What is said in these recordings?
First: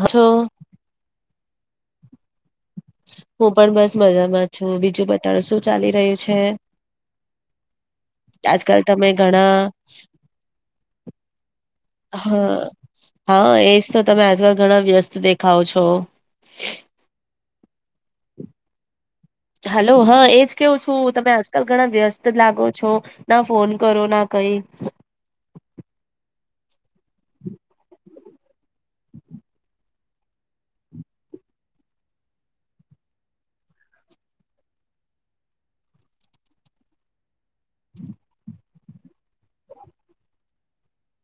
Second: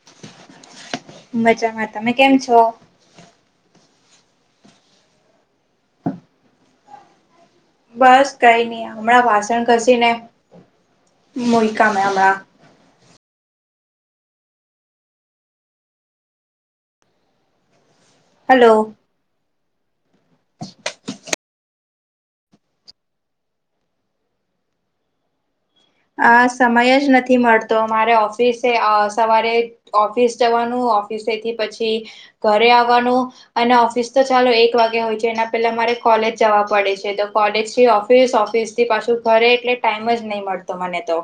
હછો મજામાં તમે કેમ છો? હું પણ બસ મજામાં છું બીજું બતાવો શું ચાલી રહ્યું છે? બસ કઈ આજકાલ ની તમે હમણાં ઘણા વાસણ કસી ને મ કમેમાં હા હા એજ તો તમે આજકાલ ઘણા વ્યસ્ત દેખાવ છો હલો હલો હા એજ કેવું છું તમે આજકાલ ઘણા વ્યસ્ત લાગો છો ના ફોન કરો ના ક ઈ આ સમય જ નથી મળતો અમારે ઓફિસે આવ સવારે ઓફિસ જવાનું ઓફિસ તઇ થી પછી ઘરે આવાનું અને ઓફિસ તો ચાલો એક વાગે હોય છે એના પેલા અમારે કોલ લેજ જવા પડે છે તો કોલેજથી ઓફિસ ઓફિસ થી પાછું ઘરે એટલે ટાઈમ જ નહી મળતો મને તો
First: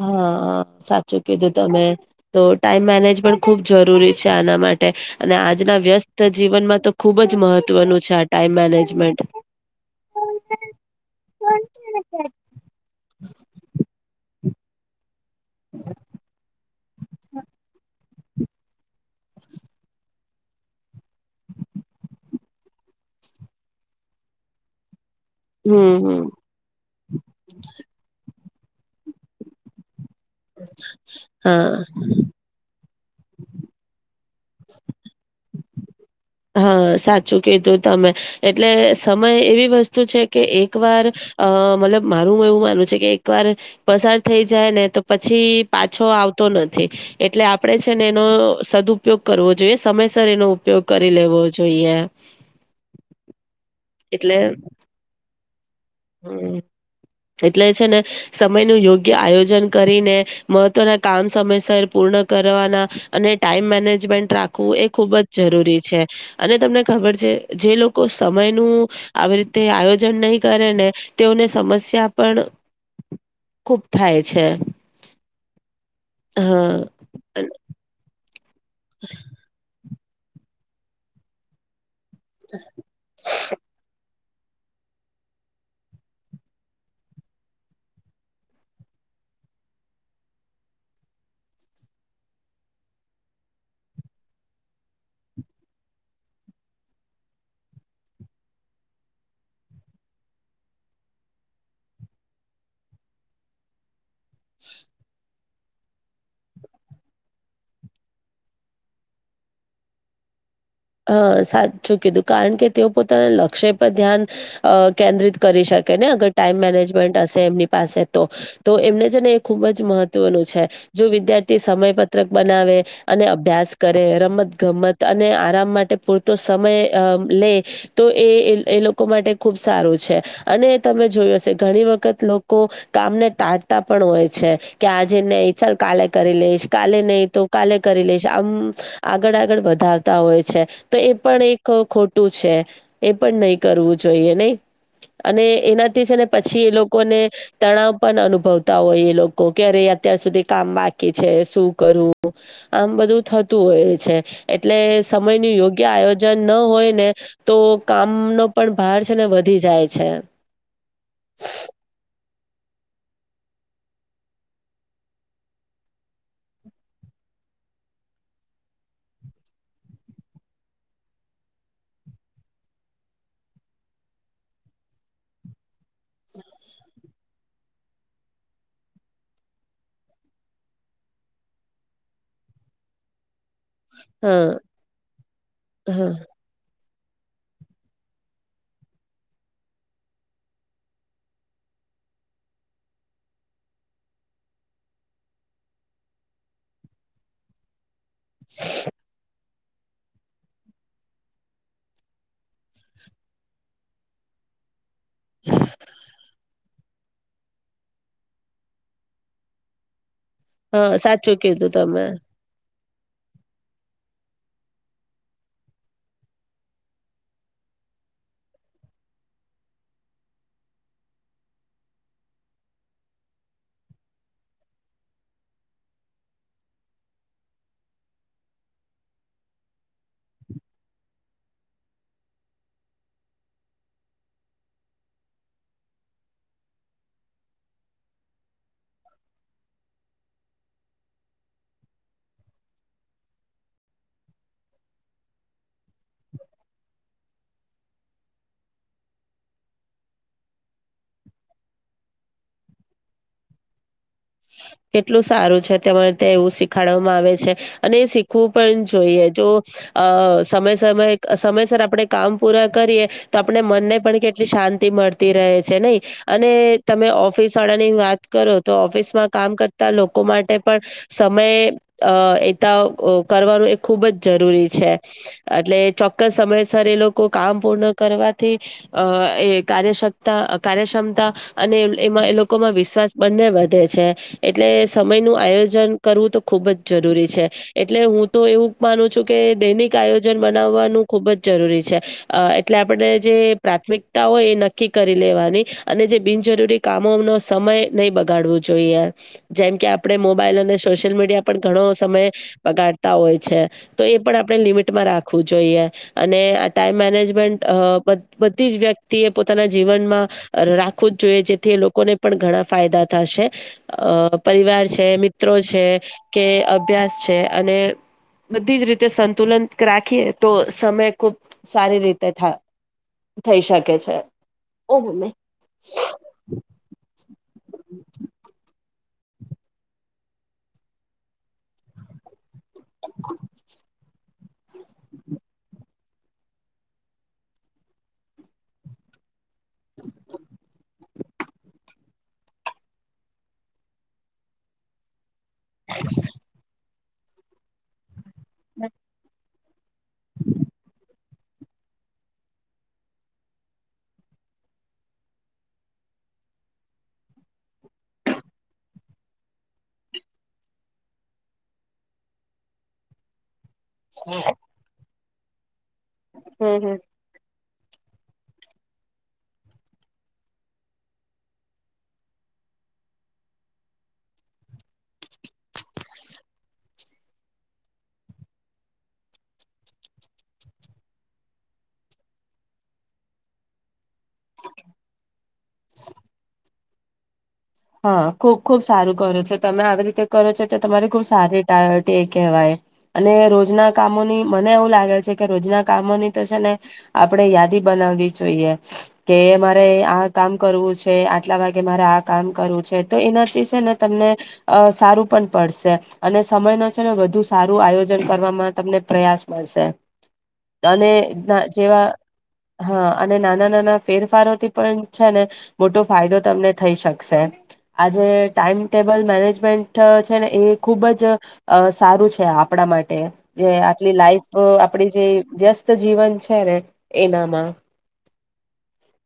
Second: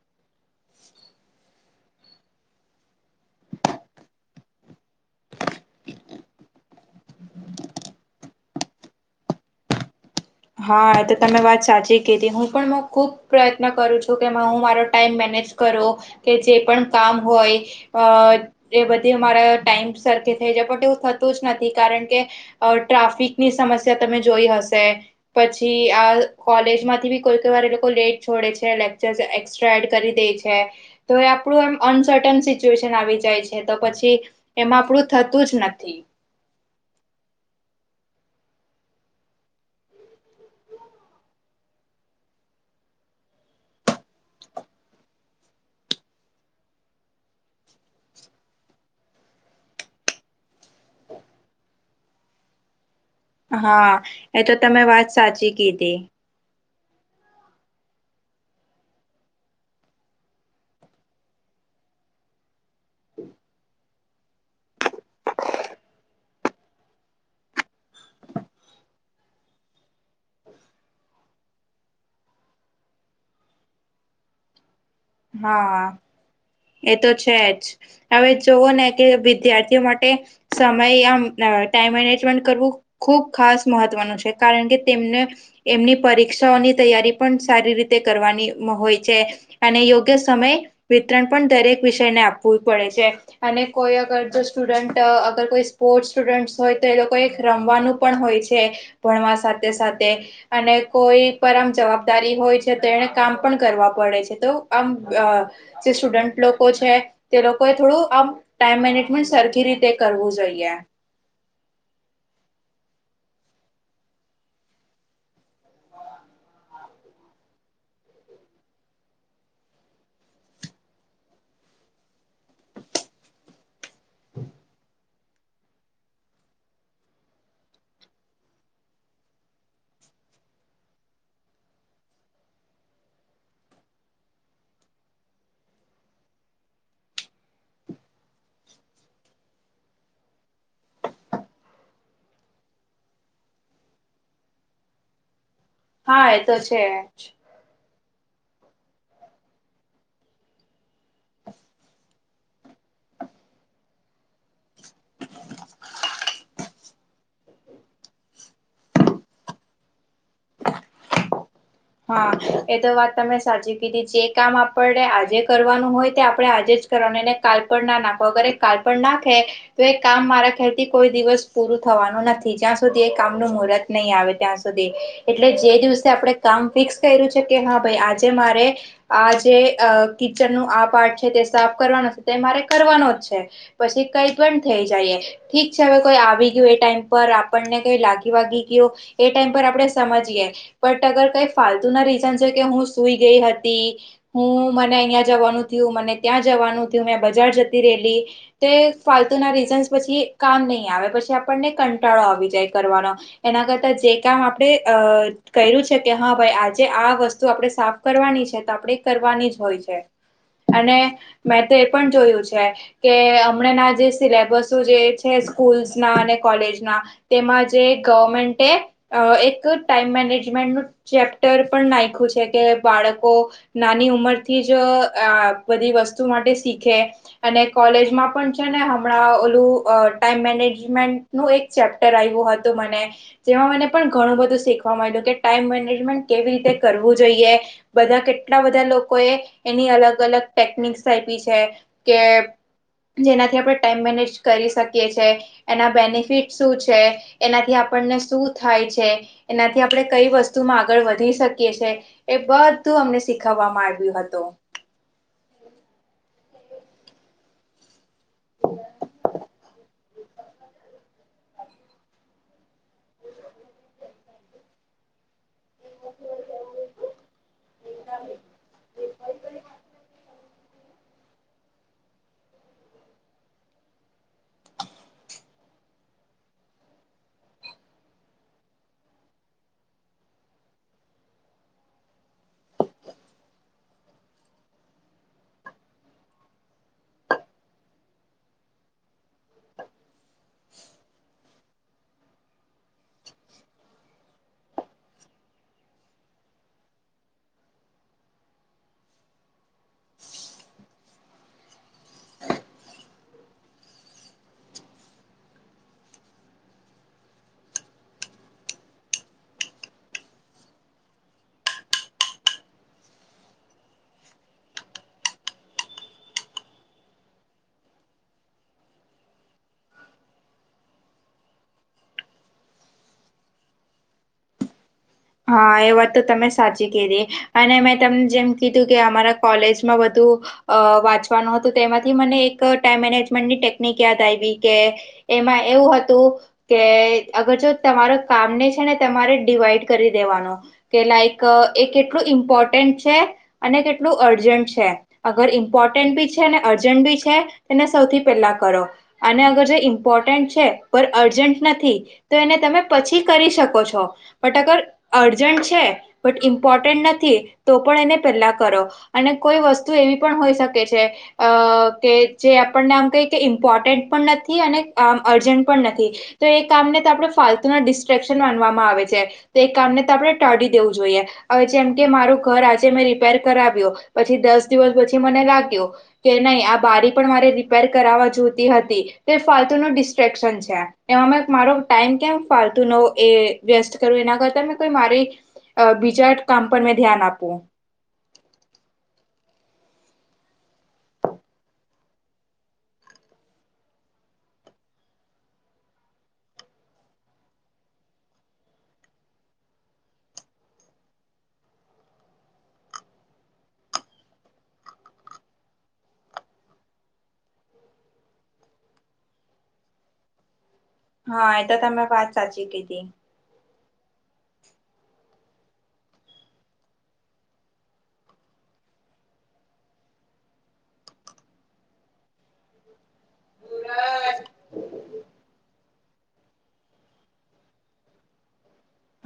હા સાચું કીધું તમે તો ટાઈમ મેનેજમેન્ટ ખુબ જરૂરી છે આના મા ટે અને આજના વ્યસ્ત જીવનમાં તો ખુબ જ મહત્વનું છે આ ટાઈમ મેનેજમેન્ટ હ હા તો તમે વાત સાચી કીધી હું પણ ખુબ પ્રયત્ન કરું છું કે હું મારો ટાઈમ મેનેજ કરો કે જે પણ કામ હોય અ એ બધી અમારા ટાઈમ સરખે થઈ જાય પણ એવું થતું જ નથી કારણ કે અ ટ્રાફિકની સમસ્યા તમે જોઈ હશે પછી હમ આ હમ કોલેજમાંથી બી કોઈ કોઈ વાર એ લોકો લેટ છોડે છે લેક્ચર એક્સ્ટ્રા એડ કરી દેય છે તો એ આપડુ હા એમ અનસર્ટન સિચ્યુએશન આવી જાય છે તો પછી એમાં આપડુ થતું જ નથી હા સાચું કીધું તમે એટલે સમય એવી વસ્તુ છે કે એક વાર અ મતલબ મારું એવું માનવું છે કે એક વાર પસાર થઈ જાય ને તો પછી પાછો આ વતો નથી એટલે આપડે છે ને એનો સદપયોગ કરવો જોઈએ સમયસર એનો ઉપયોગ કરી લેવો જોઈએ હા એટલે એ તો તમે વાત સાચી કીધી [inaudible] એટલે છે ને સમય નું યોગ્ય આયોજન કરીને મહત્વના કામ સમયસર પૂર્ણ કરવાના અને ટાઈમ મેનેજમેન્ટ રાખવું એ ખુબ જ જરૂરી છે અને તમને ખબર છે જે લોકો સમય નું આવી રીતે આયોજન નહી કરે ને તેઓને સમસ્યા પણ ખૂબ થાય છે. હા, હા. એ તો છે જ હવે જોવો ને કે વિદ્યાર્થીઓ માટે તે સમય આમ ટાઈમ મેનેજમેન્ટ કરવું ખુબ ખાસ મહત્વનું છે. કારણ કે તેમને એમની પરીક્ષાઓની તૈયારી પણ સારી રીતે કરવાની હોય છે. અને યોગ્ય સમય વિતરણ પણ દરેક વિષયને આપવું પડે છે અને કોઈ અગર સ્ટુડન્ટ અ અગર કોઈ સ્પોર્ટ સ્ટુડન્ટ હોય તો એ લોકો એક રમવાનું પણ હોય છે ભણવા સાથ સાથે અને કોઈ પરમ જવાબદારી હોય છે તો એને કામ પણ કરવા પડે છે. તો આમ જે સ્ટુડન્ટ લોકો છે તે લોકો એ થોડું આમ ટાઈમ મેનેજમેન્ટ સરખી રીતે કરવું જોઈએ. હા સાચું કીધું કારણ કે તેઓ પોતાના લક્ષ્ય પર ધ્યાન અ કેન્દ્રિત કરી શકે ને અગર ટાઈમ મેનેજમેન્ટ હશે એમની પાસ પાસે તો એમને છે ને એ ખુબ જ મહત્વનું છે. જો વિદ્યાર્થી સમય પત્રક બનાવે અને અભ્યાસ કરે, રમત ગમત અને આરામ માટે પૂરતો સમય અ લે તો એ એ લોકો માટે ખુબ સારું છે અને તમે જોયુ હશે ઘણી વખત લોકો કામને ટાળતા પણ હોય છે કે આજેને કાલે કરી લઈશ, કાલે નહી તો કાલે કરી લઈશ આમ આગળ આગળ વધાવતા હોય છે. તો એ પણ એક ખોટું છે એ પણ નહી કરવું જોઈએ, નઈ? અને એનાથી છે ને હા તો પછી એ છે લોકોને જ તણાવ પણ અનુભવતા હોય એ લોકો કે અરે અત્યાર સુધી કામ બાકી છે શું કરું આમ બધું થતું હોય છે એટલે સમયનુ યોગ્ય આયોજન ન હોય ને તો કામનો પણ ભાર છે ને વધી જાય છે. એ તો વાત તમે સાચી કીધી જે કામ આપણે આજે કરવાનું હોય તે આપણે આજે જ કરવાનું કાલ પર નાખો અગર એ કાલ પર નાખે તો એ કામ મારા ખ્યાલથી કોઈ દિવસ પૂરું થવાનું નથી. જ્યાં સુધી એ કામનુ મુહૂર્ત નહીં આવે ત્યાં સુધી એટલે જે દિવસે આપણે કામ ફિક્સ કર્યું છે કે હા ભાઈ આજે મારે આ જે અ કિચનનું આ પાર્ટ છે સાફ કરવાનો છે તે મારે કરવાનો જ છે. પછી કઈ હા પણ થઈ જાય એ ઠીક છે હવે હા કોઈ આવી ગયું એ ટાઈમ પર આપણને કઈ લાગી વાગી ગયો એ ટાઈમ પર આપણે સમજીએ પણ અગર કઈ ફાલતુ ના રીઝન હોય કે હું સુઈ ગઈ હતી, હું મને અહીંયા જવાનું થયુ મને ત્યાં જવાનું, મેં બજાર જતી રહેલી, તે ફાલતુ ના રીસ પછી કામ નહી આવે પછી આપને કંટાળો આવી જાય કરવાનો એના કરતા જે કામ આપણે અ કર્યું છ હવે આજે આ વસ્તુ આપણે સાફ કરવાની છે તો આપણેે કરવાની જ હોય છે. હા અને સાચું મેં કીધું તો એ તમે પણ જોયું છે કે હમણાં ના જે સિલેબસો જે છે સ્કૂલ્સના અને કોલેજ ના તેમાં જે ગવર્મન્ટે એ અ એક ટાઈમ મેનેજમેન્ટ ચેપ્ટર પણ નાયખૂ છે કે બાળકો નાની ઉંમરથી જ બધી વસ્તુ‌ માટે શિખે અને કોલેજમાં પણ છેને હમણાં ઓલું અ ટાઇમ મેનેજ મેન્ટ નું ચેપ્ટર આવ્યું હતું મને. જે મને ઘણું બધું શીખવા મળ્યું કે ટાઈમ કેવી રીતે કરવું જોઈએ, બધા કેટલા બધા લોકો એની અલગ અલગ ટેકની [unintelligible] છે કે જેનાથી આપણે ટાઈમ મેનેજ કરી શકીએ છીએ, એના બેનિફિટ શું છે, એનાથી આપ આપનને શું થાય છે, એનાથી આપણે કઈ વસ્ આગળ વધી શકીએ છીએ. એ બધું અમને શીખવવામાં આવુ. કેટલું સારું છ તમારે તો એવું શીખાડવામાં આવે છે અને શીખવું પણ જોઈએ જો અ સમય સમય સમયસર આપણે કામ પૂરા કરીએ તો આપણે મનને પણ કેટલી શાંતિ મળતી રહે છ જે નહી અને તમે ઓફિસ વાળા ની વાત કરો તો ઓફિસ પણ સમય અ એતા કરવાનું એ ખૂબ જ જરૂરી છે. એટલે ચોક્કસ સમયસર એ લોકો કામ પૂર્ણ કરવાથી અ એ કાર્યક્ષક્તા કાર્યક્ષમતા અને એમાં એ લોકોમાં વિશ્વાસ બંને વ ધે છે, એટલે સમયનું આયોજન કરવું તો ખુબ જ જરૂરી છે, એટલે હું તો એવું માનું છું કે દૈનિક આયોજન બનાવવાનું ખુબ જ જરૂરી છે, અ એટલે આપણે જે પ્રાથમિકતા હોય એ નક્કી કરી લેવાની અને જે બિનજરૂરી કામોનો સમય નહીં બગાડવો જોઈએ જેમ કે આપણે મોબાઈલ અને સોશિયલ મીડિયા પણ ઘણો સમય બગાડતા હોય છે. તો એ પણ આપ લિમિટમાં રાખવું જોઈએ અને આ ટાઈમ મેનેજમેન્ટ અ બ બધી વ્યક્તિ એ પોતાના જીવનમાં રાખવું જ જોઈએ જેથી એ લોકોને પણ ઘણા ફાયદા થશે અ પરિવાર છે, મિત્રો છે, કે અભ્યાસ છે, અને બધી જ રીતે સંતુલન રાખીએ તો સમય ખુબ સારી રીતે થા થઈ શકે છે. ઓ મમ્મી હા એ વાત તો તમે સાચી કીધી અને મેં તમ જેમ કીધું કે અમારા કોલેજમાં વધું અ વાંચવાનું હતું તેમાંથી મને એ ક ટાઈમ મેનેજમેન્ટ ની ટેકનીક યાદ આયવી કે એમાં એવું હતું કે અગર જો તમારો કામને છે, ને તમારે ડિવાઈડ કરી દેવાનો કે લાઈક અ એ કેટલું ઇમ્પોર્ટન્ટ છે, અને કેટલું અર્જન્ટ છે. અગર ઇમ્પોર્ટન્ટ બી છે, ને અર્જન્ટ બી છે, તેને સૌથી પહેલા કરો અને અગર જો ઇમ્પોર્ટન્ટ છે, પર અર્જન્ટ નથી, તો એને તમે પછી કરી શકો છો બટ અગર અર્જન્ટ છે, બટ ઇમ્પોર્ટન્ટ નથી તો પણ એને પેલા કરો અને કોઈ વસ તુ એવી પણ હોય શકે છે, અ કે જે આપણને આમ કંઈક ઇમ્પોર્ટન્ટ પણ નથી અને આ અર્જન્ટ પણ નથી તો એ હમ કામ હમ. ને આપણે ફાલ તુનો ડિસ્ટ્રેક્શન માનવામાં આવે છે. તે કામને તો આપણે ટાળી દેવું જોઈએ હવે જેમ કે મારું ઘર આજે મેં રિપેર કરાવ્યો પછી દ દસ દિવસ પછી મને લાગ્યો કે નહી આ બારી પણ મારે રિપેર કર જોતી હતી તે ફા ફાલતુ નુ ડિસ્ટ્રેક્શન છે એમાં મારો ટાઈમ કેમ ફાલતુનો એ વેસ્ટ કરું એના પર તમે કોઈ મારી અ બીજા કામ પર મેં ધ્યાન આપું હા, ખુબ ખુબ સારું કરો છો તમે આવી રીતે કરો છો તો તમારી ખુબ સારી ટા ટે કહેવાય અને રોજના કામોની મને એવું લાગે છે, કે રોજના કામોની તો છે, ને આપડે યાદી બનાવી જોઈએ કે મારે આ કામ કરવું છે, આટલા વાગે મારે આ કામ કરું છે, તો એનાથી છે, ને તમને સારું પણ પડશે અને સમયનો છે, ને વધુ સા સારું આયોજન કરવામાં તમને પ્રયાસ મળશે. અને હા એ તો તમે જેવા વાત સાચી કીધી હા અને નાના નાના ફેરફારોથી પણ છે, ને મોટો ફાયદો તમને થઈ શકશે આજે ટાઈમટેબલ મેનેજમેન્ટ છે, ને એ ખુબ જ અ સારું છે આપણા માટે આટલી લાઈફ જે વ્યસ ત જીવન છે, ને એનામાં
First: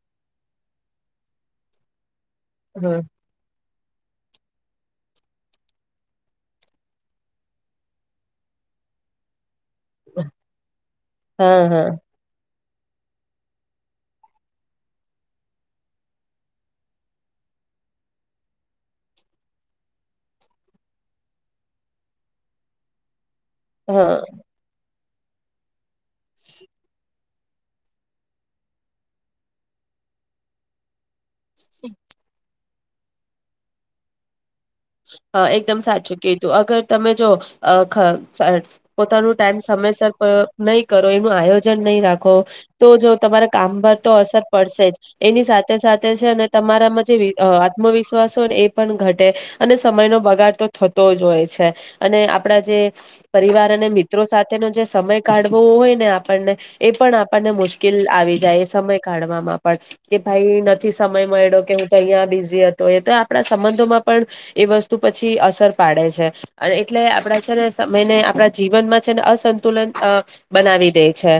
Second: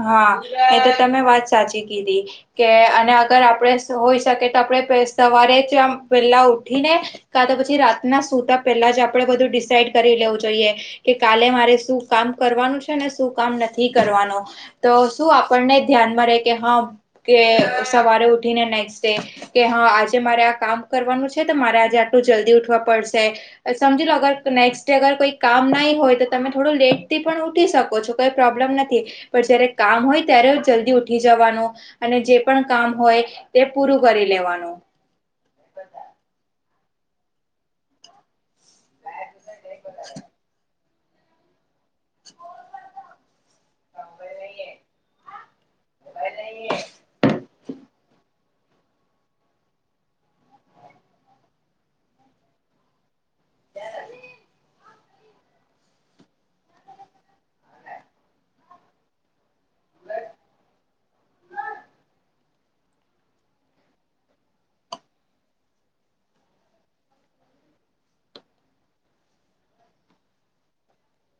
હા, એ તો તમે વાત સાચી કીધી કે હ અને અગર આપણેે હોય શકે તો આપડે સવારે જ આમ વેલા ઉઠીને કા તો પછી રાતના સુતા પેલા આપડે બધું ડિસ- ડિસાઈડ કરી લેવું જોઈએ કે કાલે હા મારે હા શું કામ કરવાનું છે, ને શું કામ નથી કરવાનું તો શું આપણને ધ્યાનમાં રે કે હા કે સવારે ઉઠીને નેક્સ્ટ ડે કે હા, આજે મારે આ કામ કરવાનું છે, તો મારે આજે આટલું જલ્દી ઉઠવા પડશે સમજી હા લો અગર નેક્સ્ટ ડે અગર કોઈ કામ નાઈ હોય તો તમે થોડું લેટ થી પણ ઉઠી શકો છો, કઈ પ્રોબ્લેમ નથી. પણ જયારે કામ હોય ત્યારે જલ્દી ઉઠી જવાનું અને જે પણ કામ હોય તે પૂરું કરી લે લેવાનું. હા, એકદમ સાચું કીધું અગર તમે જો અ ખ પોતાનું ટાઈમ સમયસર નહી કરો એનું આયોજન નહી રાખો તો જો તમારા કામ પર તો અસર પડશે જ એની સાથે સાથે છે અને તમારામાં જે આત્મવિશ્વાસ હોય ને એ પણ ઘટે અને સમય નો બગાડ તો થતો જ હોય છે, અને આપડા જે પરિવાર અને મિત્રો સાથે જે સમય કાઢવો હોય ને આપણને એ પણ આપણને મુશ્કેલ આવી જાય એ સમય કાઢવામાં કે ભાઈ નથી સમય મળ્યો કે હું તો અહીં બીઝી હતો એ તો આપણા સંબંધોમાં પણ એ વસ્તુ પછી અસર પાડે છે અને એટલે આપડા છે સમયને આપણા જીવનમાં છે ને અસ અસંતુલિત બનાવી દે છે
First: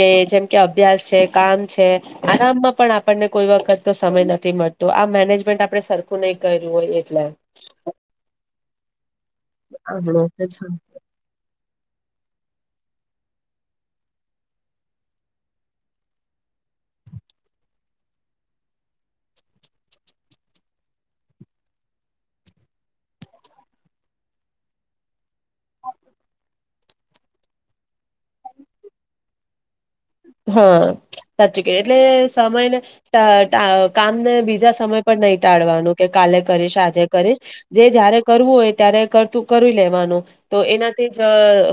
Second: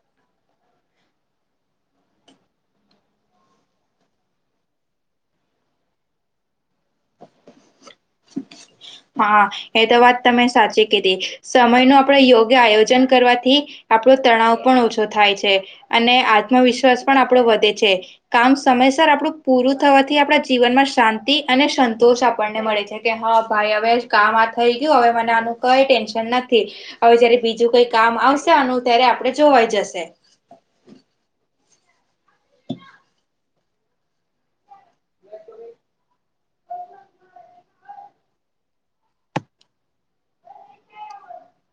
કે જેમ કે અભ્યાસ છે, કામ છે આમ પણ આપણને કોઈ વખત તો સમય નથી મળતો આ મેનેજમેન્ટ આપણે સરખું નહી કર્યું હોય એટલે હા, એ તો વાત આવડો તમે છે સાચી કીધી સમયનો આપડે યોગ્ય આયોજન કરવાથી આપણો તણાવ પણ ઓછો થાય છે અને આત્મવિશ્વાસ પણ આપણો વધે છે. કામ સમયસર આપણું પૂરું થવાથી આપડા જીવનમાં શાંતિ અને સંતોષ આપણને મળે છે. કે હા, ભાઈ હવે કામ આ થઈ ગયું. હવે, મને આનું કઈ ટેન્શન નથી. હવે જયારે બીજું કઈ કામ. આમ આવશે આનું ત્યારે આપડે જોવાઈ જશે. હા, સાચું કે એટલે સમયને. કામ ને બીજા સમય પર નહી ટાળવાનું કે કાલે કરીશ આજે કરીશ. જે જય્યારે કરવું. હોય ત્યારે કરું કરી લેવાનું, તો એનાથી જ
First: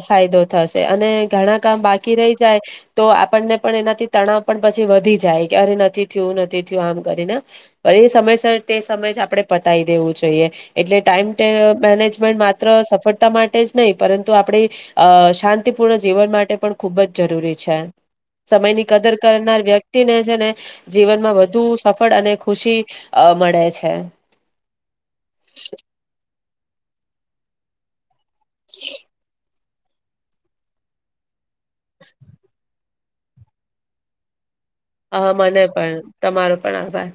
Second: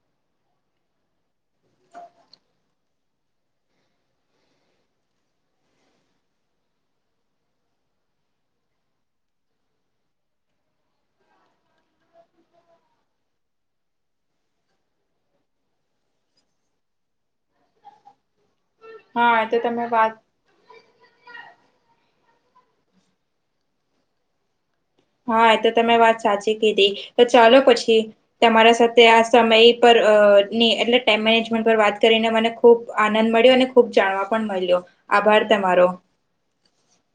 ફાયદો થશે અને ઘણા કામ. બાકી રહી જાય તો. આપને પણ એનાથી તણાવ પણ પછી વધી જાય કે અરે નથી થયું નથી થયું આમ કરીને એ સમય. સમય જ આપડે પતાવી દેવું જોઈએ એટલે ટાઈમ મેનેજમેન્ટ માત્ર સફળતા. માટે જ નહીં પરંતુ આપણી શાંતિપૂર્ણ જીવન માટે પણ ખૂબ જ જરૂરી. છે સમયની કદર હા એ તો કરનાર તમે વ્યક્તિ વાત ને છે ને. જીવનમાં વધુ સફળ અને ખુશી મળે છે. હા, એ તો તમે વાત સાચી કીધી. તો ચાલો પછી તમારા સાથે આ સમય. ની એટલે ટાઈમ મેનેજમેન્ટ પર વાત કરીને મને ખૂબ. આનંદ મળ્યો અને ખુબ જાણવા પણ મળ્યો. હ! આભાર મને તમારો પણ તમારો પણ આભાર.